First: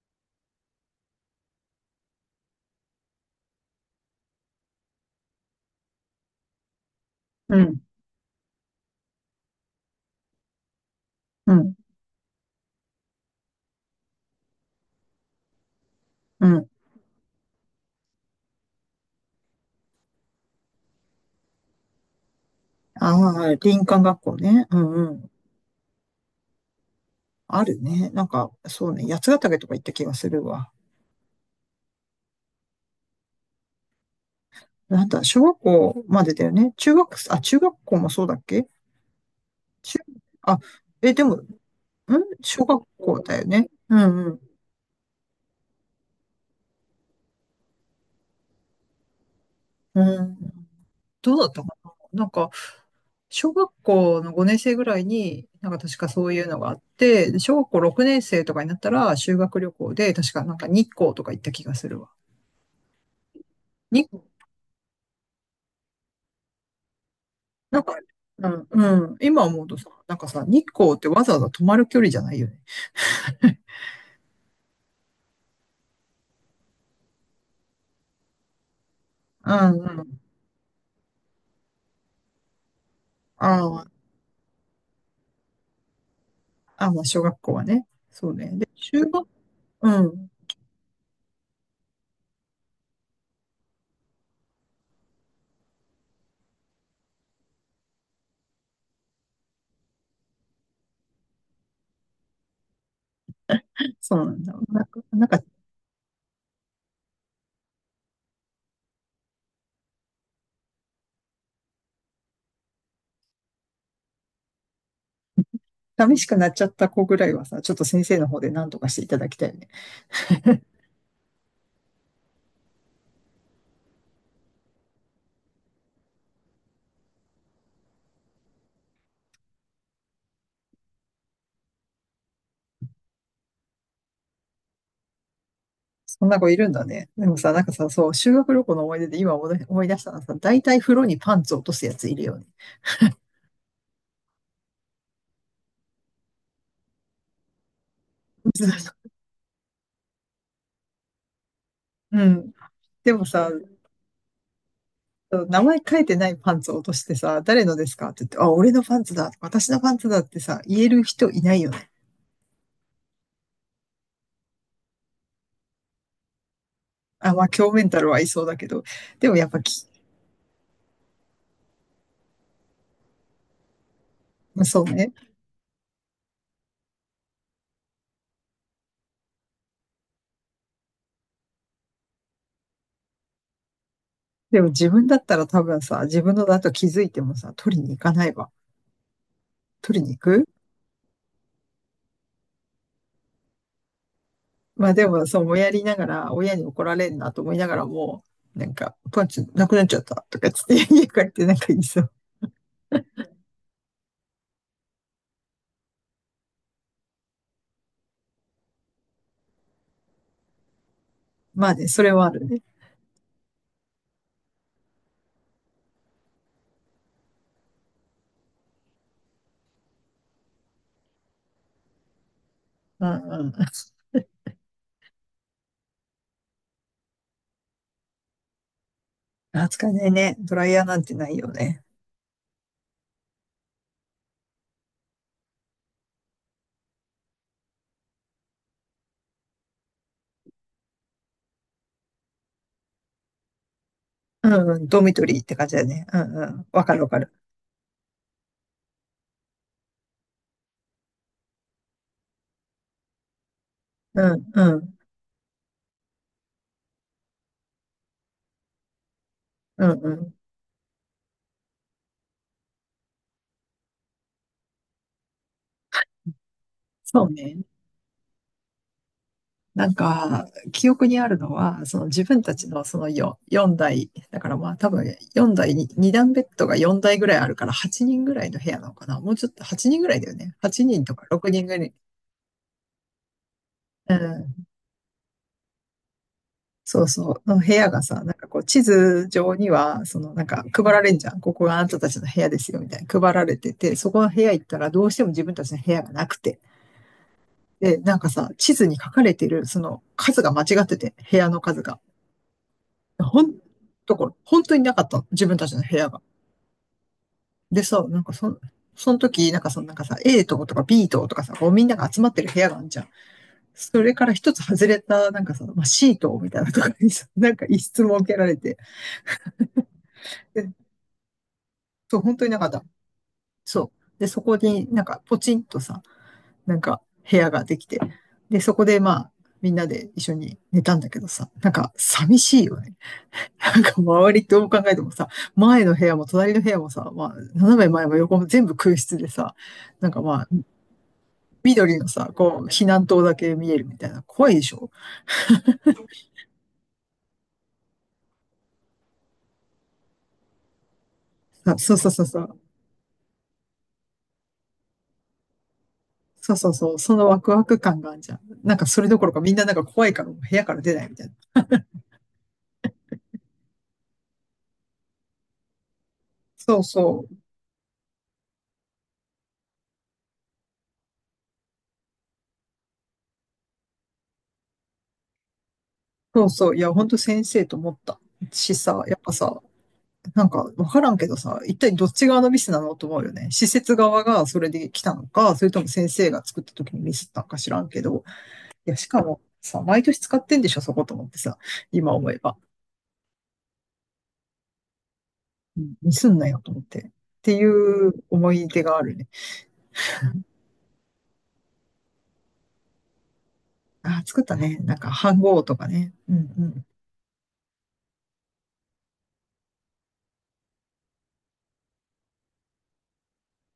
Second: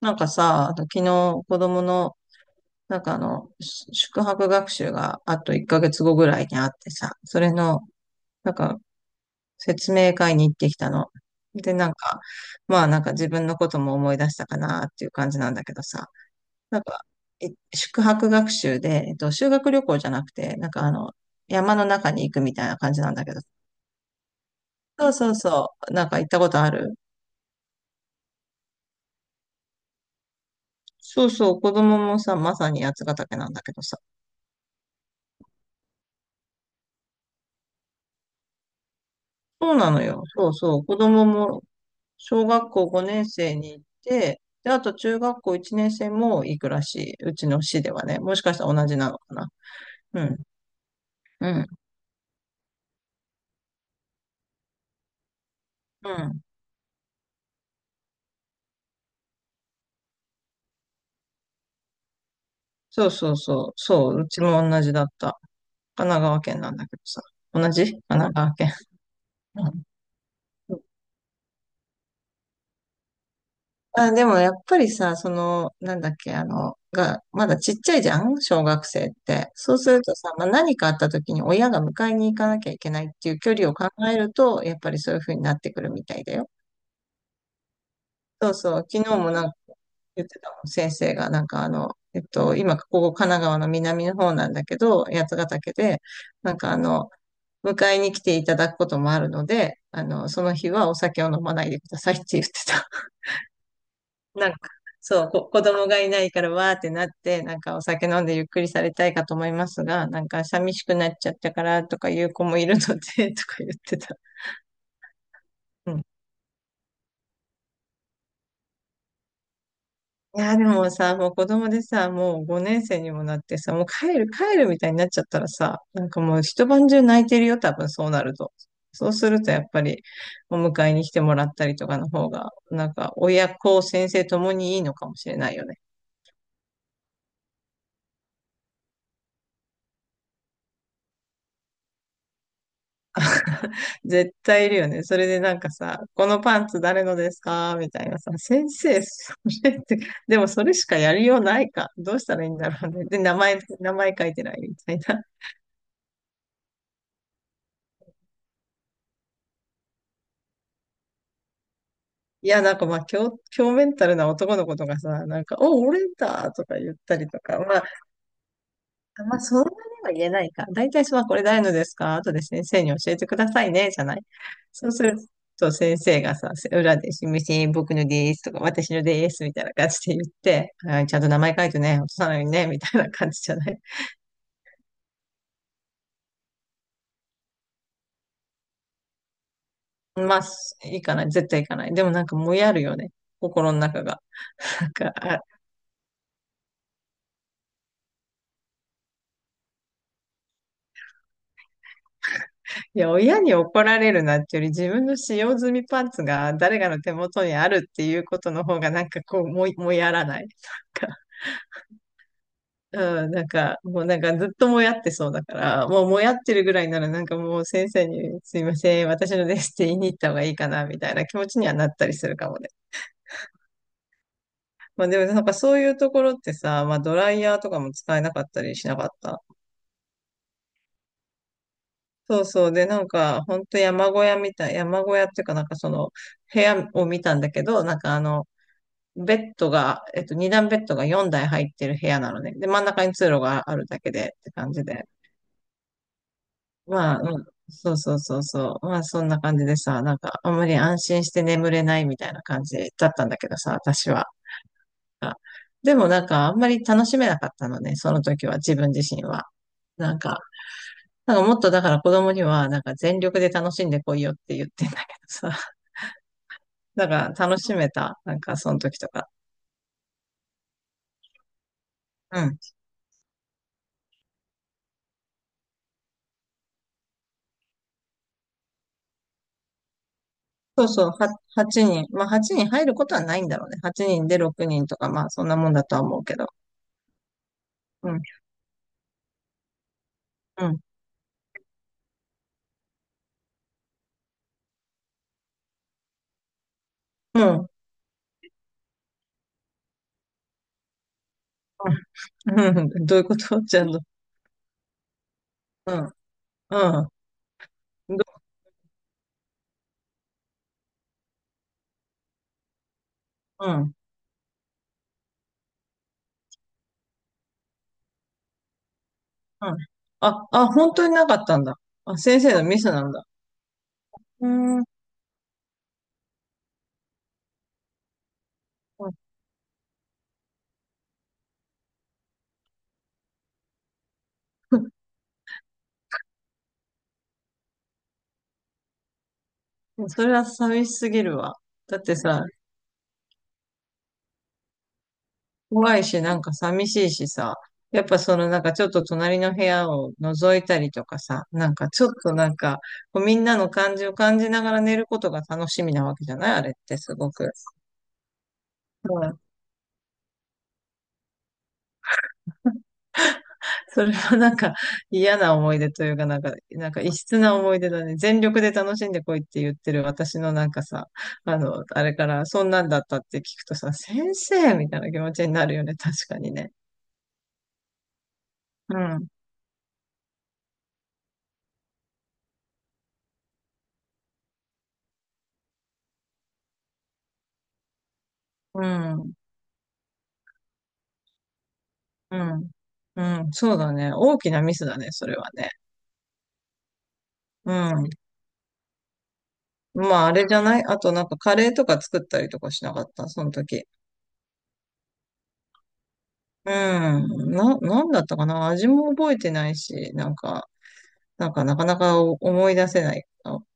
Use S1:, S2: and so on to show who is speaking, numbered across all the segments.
S1: なんかさ、あと昨日子供の、宿泊学習があと1ヶ月後ぐらいにあってさ、それ
S2: うん、
S1: の、なんか説明会に行ってきたの。
S2: う
S1: で、
S2: ん、
S1: なんか、まあ自分のことも思い出したかなっていう感じなんだけどさ、
S2: うん。
S1: なんか、宿泊学習で、修学旅行じゃなくて、山の中に行くみたいな感じ
S2: あ
S1: なんだけど、
S2: あ、林間学校ね。うんう
S1: そう
S2: ん。
S1: そうそう、なんか行ったことある。
S2: あるね。そうね。八ヶ岳とか行った気がするわ。
S1: そうそう、子供もさ、まさに八ヶ岳なんだけどさ、
S2: なんだ、小学校までだよね。中学校もそうだっけ
S1: そうな
S2: 中、
S1: のよ。そう
S2: あ、
S1: そう。子
S2: え、で
S1: 供
S2: も、
S1: も小
S2: 小
S1: 学
S2: 学
S1: 校
S2: 校
S1: 5年
S2: だよ
S1: 生
S2: ね。
S1: に行っ
S2: うんう
S1: て、
S2: ん。
S1: で、あと中学校1年生も行くらしい。うちの市ではね。もしかしたら同じなのかな。
S2: う
S1: う
S2: ん。
S1: ん。
S2: どうだ
S1: う
S2: ったか
S1: ん。
S2: な小学校の5年生ぐらいに、なんか確か
S1: う
S2: そうい
S1: ん。
S2: うのがあって、で小学校6年生とかになったら修学旅行で、確かなんか日光とか行った気がするわ。
S1: そうそうそう。そう。
S2: 日
S1: うちも同じだった。神奈川県なんだけどさ。同
S2: なん
S1: じ
S2: か、
S1: 神奈
S2: う
S1: 川
S2: ん、
S1: 県。
S2: うん、今思う
S1: う
S2: と
S1: ん。
S2: さ、なんかさ、日光ってわざわざ泊まる距離じゃないよね。
S1: あ、でもやっぱりさ、その、なんだっけ、まだちっちゃいじゃん小学生っ
S2: う
S1: て。そう
S2: ん
S1: す
S2: う
S1: ると
S2: ん。
S1: さ、まあ、何かあった時に親が迎えに行かなきゃいけないっていう距離を
S2: あ
S1: 考えると、やっぱりそういう風になってくるみたいだよ。
S2: まあ、小学校はね。そうね。
S1: そう
S2: で、
S1: そう、
S2: 中
S1: 昨日
S2: 学、
S1: も
S2: う
S1: 言っ
S2: ん。
S1: てたもん、先生が、今、ここ神奈川の南の方なんだけど、八ヶ岳で、なんかあの、迎えに来ていただくこともあるので、あの、その日はお酒を飲まないでくださいって言ってた。
S2: そうなん
S1: なん
S2: だ。
S1: か、そう、子供がいないからわーってなって、なんかお酒飲んでゆっくりされたいかと思いますが、なんか寂しくなっちゃったからとかいう子もいるので、とか言ってた。うん。
S2: 寂しくなっちゃった子ぐらいはさ、ちょっと先生の方で何とかしていただきたいよね。
S1: いや、でもさ、もう子供でさ、もう5年生にもなってさ、もう帰るみたいになっちゃったらさ、なんかもう一晩中泣いてるよ、多分そうなると。そうするとやっぱり、お迎えに来てもらったりとかの方が、なんか親子、先生ともにいいのかもしれないよね。
S2: そんな子いるんだね。でもさ、なんかさ、そう、修学旅行の思い出で今思い出したのはさ、大体風呂にパンツ落とすやついるよね。
S1: 絶対いるよね。それでなんかさ、このパンツ誰のですかみたいなさ、先生、それって、でもそれしかやりようないか。どう
S2: う
S1: したらいい
S2: ん。
S1: んだろうね。
S2: で
S1: で、
S2: もさ、
S1: 名前書いてないみたいな。
S2: 名前書いてないパンツを落としてさ、誰のですかって言って、あ、俺のパンツだ、私のパンツだってさ、言える人いないよね。
S1: いや、なんかまあ、強メンタルな男の子とかさ、なんか、俺だとか言ったり
S2: あ、
S1: と
S2: まあ、
S1: か、
S2: 強
S1: ま
S2: メ
S1: あ、
S2: ンタルはいそうだけど、でも
S1: まあ、
S2: やっ
S1: そ
S2: ぱ
S1: んなに
S2: き、
S1: は言えないか。大体、まあ、これ誰のですか後で先生に教えてくださいね、じゃない。
S2: そう
S1: そうす
S2: ね。
S1: ると、先生がさ、裏で、すみません、僕のですとか、私のです、みたいな感じで言って、はい、ちゃんと名前書いてね、落とさないようにね、みたいな感じじゃない。
S2: でも自分だったら多分さ、自分のだと気づいてもさ、取りに行かないわ。取りに行
S1: まあ、
S2: く
S1: いいかない、絶対いかない。でもなんか、もやるよね。心の中が。な
S2: ま
S1: ん
S2: あで
S1: か、
S2: も、
S1: あ
S2: そう、もやりながら、親に怒られるなと思いながらも、なんか、パンツなくなっちゃったとかつって、家帰ってなんか言いそう。
S1: いや、親に怒られるなってより自分の使用済みパンツが誰かの手元にあるっていうことの方がなんかこう、ももやらない。なんか、
S2: まあね、それはあるね。
S1: うん、なんか、もうなんかずっともやってそうだから、もうもやってるぐらいならなんかもう先生にすいません、私のですって言いに行った方がいいかなみたいな気持ちにはなったりするかもね。
S2: うんうん。
S1: まあでもなんかそういうところってさ、まあドライヤーとかも使えなかったりしなかった？
S2: 扱えないね。ドライヤーなんてないよね。
S1: そうそう。で、なんか、ほんと山小屋みたい、山小屋っていうかなんかその、部屋を見たんだけど、ベッドが、二段ベッドが4台入ってる部屋なのね。で、真ん中に通路があるだけでっ
S2: う
S1: て
S2: ん
S1: 感
S2: う
S1: じ
S2: ん、ド
S1: で。
S2: ミトリーって感じだね。うんうん。わかるわ
S1: ま
S2: か
S1: あ、
S2: る。
S1: うん、そうそうそうそう。まあ、そんな感じでさ、なんか、あんまり安心して眠れないみたいな感じだったんだけどさ、私は。
S2: うん、うん、
S1: あ、でもなんか、あんまり楽しめなかったのね、その時は、自分自身は。
S2: うん、う
S1: なん
S2: ん。
S1: か、なんかもっとだから子供には、なんか全力で楽しんでこいよって言ってんだけどさ、だ
S2: そう
S1: から
S2: ね。
S1: 楽しめた、なんかその時とか。
S2: なんか、記憶にあるのは、その自
S1: う
S2: 分た
S1: ん。
S2: ちのその4、四台、だからまあ多分4台に、2段ベッドが4台ぐらいあるから8人ぐらいの部屋なのかな。もうちょっと8人ぐらいだよね。8
S1: そうそ
S2: 人
S1: う、
S2: とか6人ぐら
S1: 8
S2: い。
S1: 人。まあ、8人入ることはないんだろうね。8
S2: う
S1: 人で
S2: ん。
S1: 6人とか、まあ、そんなもんだとは思うけど。
S2: そうそう。の部屋が
S1: うん、
S2: さ、なんかこう地図上には、そのなんか
S1: うん、
S2: 配られんじゃん。ここがあなたたちの部屋ですよ、みたいな。配られてて、そこの部屋行ったらどうしても自分たちの部屋がなくて。
S1: うん、うん、
S2: で、なんかさ、地図に書かれてる、その数が間違ってて、部屋の数が。
S1: うん、どういうこ
S2: ほん
S1: とちゃんと。
S2: ところ、本当になかったの。自分たちの部
S1: うん、
S2: 屋が。
S1: う
S2: でさ、
S1: ん、ど
S2: その時、なんかそのなんかさ、A 棟とか B 棟とかさ、こうみんなが集まってる部屋があるじゃん。
S1: うん、うん。
S2: それから一つ外れた、なんかさ、まあ、C 棟みたいなところにさ、なんか一室設けられて。
S1: あ、あ、
S2: で、
S1: 本当になかったんだ。あ、
S2: そう、本
S1: 先
S2: 当に
S1: 生
S2: な
S1: の
S2: かっ
S1: ミ
S2: た。
S1: スなんだ。
S2: そう。で、そ
S1: うー
S2: こ
S1: ん、
S2: になんかポチンとさ、なんか部屋ができて。で、そこでま
S1: う
S2: あ、みんなで一緒に寝たんだけどさ、なんか寂しいよね。なんか周りどう考えてもさ、前の部屋も隣の部屋もさ、まあ、斜め前も横も全部空室でさ、な
S1: ん。
S2: ん か
S1: それ
S2: ま
S1: は
S2: あ、
S1: 寂しすぎるわ。
S2: 緑
S1: だっ
S2: の
S1: て
S2: さ、
S1: さ、
S2: こう、避難灯だけ見えるみたいな、怖いでしょ。
S1: 怖いし、なんか寂しいしさ、やっぱそのなんかちょっと隣の部屋を覗いたりとかさ、なん
S2: あ
S1: か
S2: そう
S1: ち
S2: そ
S1: ょ
S2: う
S1: っ
S2: そう
S1: と
S2: そ
S1: なん
S2: う。
S1: か、こうみんなの感じを感じながら寝ることが楽しみなわけじゃない
S2: そう
S1: あ
S2: そ
S1: れっ
S2: うそ
S1: て
S2: う、
S1: す
S2: その
S1: ご
S2: ワク
S1: く。
S2: ワク感があるじゃん。なんかそれど
S1: う
S2: ころか
S1: ん。
S2: みんななんか怖いからもう部屋から出ないみたいな。
S1: それはなんか嫌な思い出というか、
S2: そう
S1: なんか異
S2: そう、
S1: 質な思い出だね。全力で楽しんでこいって言ってる私のなんかさ、あの、あれからそんなんだったって聞くとさ、先生みたいな気持ちになるよね。確か
S2: そう
S1: に
S2: そ
S1: ね。
S2: う、いや、ほんと先生と思ったし
S1: う
S2: さ、やっ
S1: ん。
S2: ぱさ、なんかわからんけどさ、一体どっち側のミスなのと思うよね。施設側がそれで来たのか、それとも先生が作った時にミスったのか知らんけど、
S1: う
S2: いや、しか
S1: ん。
S2: もさ、毎年使ってんでしょ、そこと思ってさ、今思
S1: う
S2: えば。
S1: ん。うん。そうだね。大きなミスだね、それはね。
S2: ミスんなよと思って。ってい
S1: うん。
S2: う思い出があるね。
S1: まあ、あれじゃないあと、なんかカレーとか作ったりとかしなかった、その時。
S2: あ作ったね。なんか、飯号とかね。うんう
S1: う
S2: ん。
S1: ん。なんだったかな、味も覚えてないし、なんかなかなか思い出せない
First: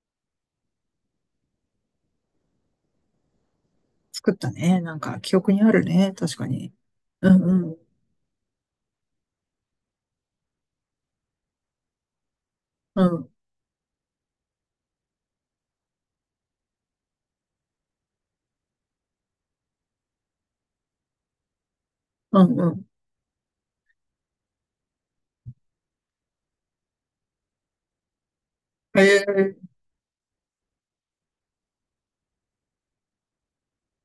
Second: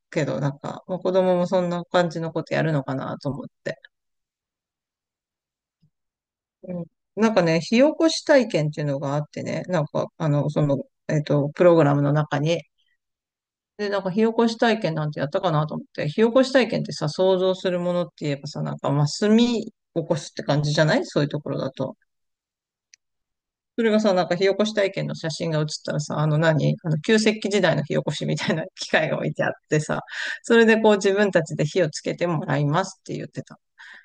S1: けど、なんか、まあ、子供もそんな感じのことやるのかなと思って。
S2: 作ったね。なんか、記憶にあるね。確かに。
S1: うん。な
S2: う
S1: ん
S2: ん
S1: かね、
S2: う
S1: 火
S2: ん。
S1: 起こし体験っていうのがあってね、プログラムの中に、
S2: うん。
S1: で、なんか火起こし体験なんてやったかなと思って、火起こし体験ってさ、想像するものって言えばさ、なんかまあ炭起こすって感じじゃないそういうところだと。
S2: うんうん。
S1: それがさ、なんか火起こし体験の写真が写ったらさ、あの何あの旧石器時代の火起こしみたいな機械が
S2: え
S1: 置いてあっ
S2: え
S1: てさ、それでこう自分たちで火をつけてもらいますって言ってた。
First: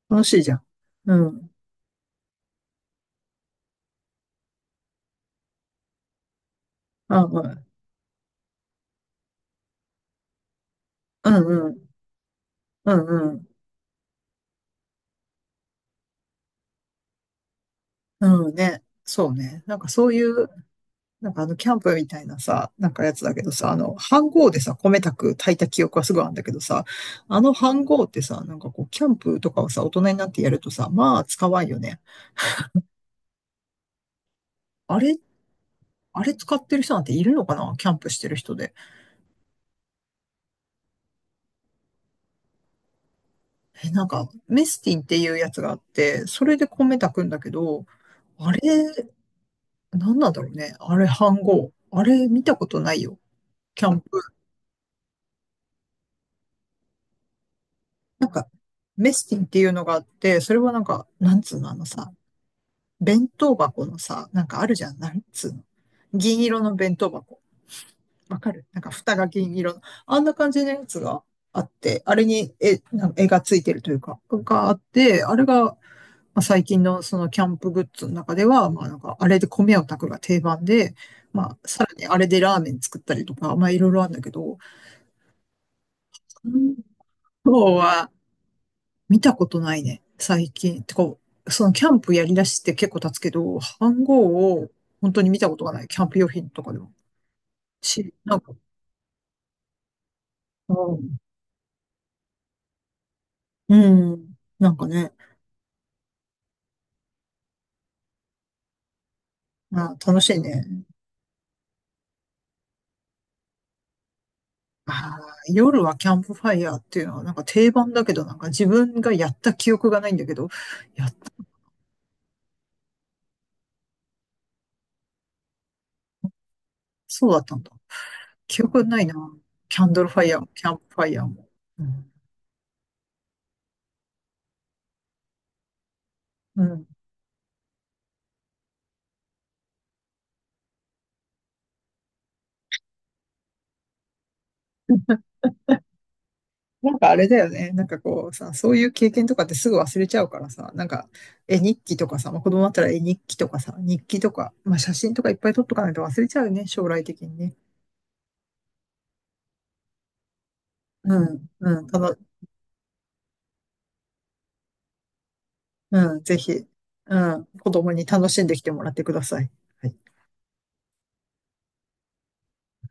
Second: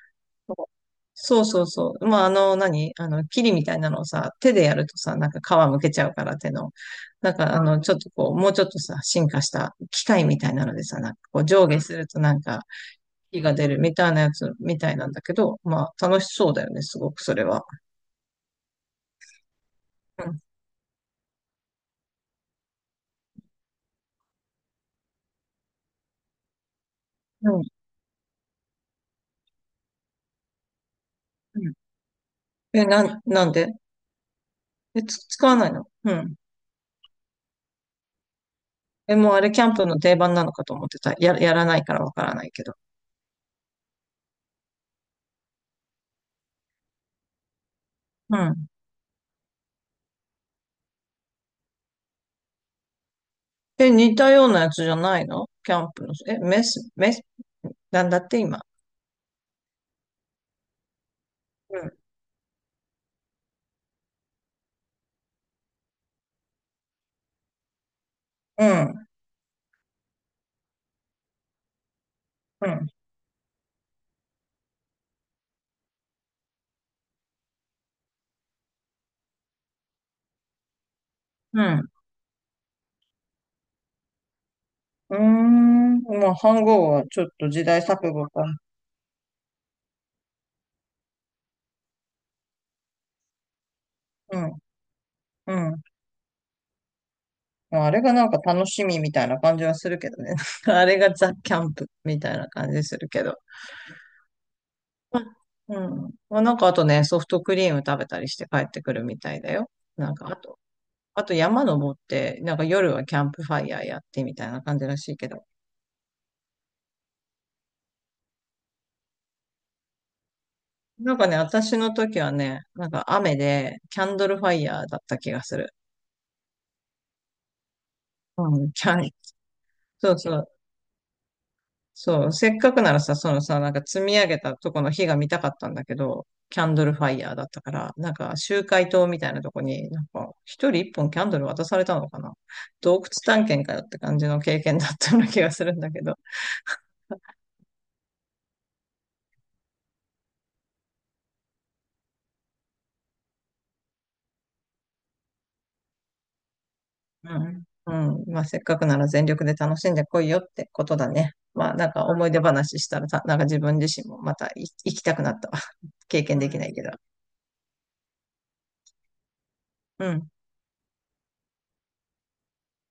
S2: 楽しいじゃん。う
S1: そう
S2: ん。
S1: そうそうそう。まあ、あの、キリみたいなのをさ、手でやるとさ、なんか皮むけちゃうから手の。
S2: あ、うん。
S1: ちょっとこう、もうちょっとさ、進化した機械みたいなのでさ、なんか
S2: う
S1: こう、
S2: ん
S1: 上
S2: う
S1: 下
S2: ん。
S1: するとなんか、
S2: うんう
S1: 火
S2: ん。
S1: が出るみたいなやつみたいなんだけど、まあ、楽しそうだよね、すごくそれは。
S2: うんね。そうね。なんかそうい
S1: うん。
S2: うなんかあの、キャンプみたいなさ、なんかやつだけどさ、あの、飯盒でさ、米炊く、炊いた記憶はすごいあるんだけどさ、あの
S1: うん。
S2: 飯盒ってさ、なんかこう、キャンプとかをさ、大人になってやるとさ、まあ、使わん
S1: うん。
S2: よね。
S1: え、なん、なんで
S2: あれ、
S1: 使わないの？う
S2: あれ
S1: ん。
S2: 使ってる人なんているのかなキャンプしてる人で。
S1: え、もうあれ、キャンプの定番なのかと思ってた。やらないからわからないけど。
S2: え、なんか、メスティンっていうやつがあって、それで米炊くんだけど、
S1: う
S2: あれ、
S1: ん。
S2: なんなんだろうね。あれ、飯盒。あれ、見たことないよ。キ
S1: え、
S2: ャンプ。
S1: 似たようなやつじゃないのキャンプの。え、メス、メス、なんだっ
S2: なん
S1: て
S2: か、
S1: 今。
S2: メスティンっていうのがあって、それはなんか、なんつうの、あ
S1: う
S2: の
S1: ん。
S2: さ、弁当箱のさ、なんかあるじゃん。なんつうの。銀色の弁当箱。わか
S1: う
S2: るなんか
S1: ん。
S2: 蓋が銀色の。あんな感じのやつがあって、あれに
S1: うん。
S2: なんか絵がついてるというか、があって、あれが、まあ、最近のそのキャンプグッズの中では、まあなんかあれで米を炊くが定番で、まあ
S1: う
S2: さら
S1: ん。
S2: にあれでラーメン作ったりとか、まあいろいろあるんだけど、
S1: うーん。まあ、飯盒はちょっと
S2: 今
S1: 時
S2: 日
S1: 代
S2: は
S1: 錯誤か。
S2: 見たことないね、最近。てか、そのキャンプやりだして結構経つけど、飯
S1: う
S2: 盒
S1: ん。
S2: を本当に見たこと
S1: う
S2: がな
S1: ん。
S2: い、キャンプ用品とかでも。
S1: まあ、あれが
S2: し、
S1: なん
S2: な
S1: か
S2: んか、
S1: 楽しみみたいな感じはするけどね。あ
S2: う
S1: れが
S2: ん、
S1: ザ・キャンプみたいな感じするけど。
S2: うん、なんかね、
S1: まあ、うん。まあ、なんかあとね、ソフトクリーム食べたりして帰ってくるみたいだよ。
S2: あ、
S1: なん
S2: 楽
S1: か
S2: し
S1: あ
S2: い
S1: と、
S2: ね。
S1: あと山登って、なんか夜はキャンプファイヤーやってみたいな感じ
S2: あ
S1: らしいけど。
S2: ー、夜はキャンプファイヤーっていうのはなんか定番だけど、なんか自分がやった記憶がないんだけど、やっ、
S1: なんかね、私の時はね、なんか雨で、キャンドルファイヤーだった気がする。
S2: そうだったんだ。
S1: う
S2: 記
S1: ん、
S2: 憶
S1: キャ
S2: ない
S1: ン、
S2: な。キャンドル
S1: そ
S2: フ
S1: う
S2: ァイ
S1: そ
S2: ヤーも、
S1: う、
S2: キャンプファイヤーも。うん、
S1: そう、せっかくならさ、そのさ、なんか積み上げたとこの火が見たかったんだけど、キ
S2: う
S1: ャンド
S2: ん
S1: ルファイヤーだったから、なんか集会棟みたいなとこに、なんか一人一本キャンドル渡されたのかな。洞窟探検かよって感じの経験だったような気がするんだけど。
S2: なんかあれだよね。なんかこうさ、そういう経験とかってすぐ忘れちゃうからさ、なんか絵日記とかさ、まあ、子供だったら絵日記とかさ、日記とか、まあ、写真とかいっぱい撮っとかないと忘れちゃうよね、将来的に
S1: う
S2: ね。
S1: ん。うん。まあ、せっかくなら全力で楽しんでこいよってことだ
S2: う
S1: ね。
S2: ん、
S1: まあ、
S2: うん、
S1: なん
S2: た
S1: か
S2: の、
S1: 思い出話したらさ、自分自身もまた行きたくなった。
S2: うん、
S1: 経
S2: ぜ
S1: 験できな
S2: ひ、
S1: いけど。
S2: うん、子供に楽しんできてもらってください。はい
S1: うん。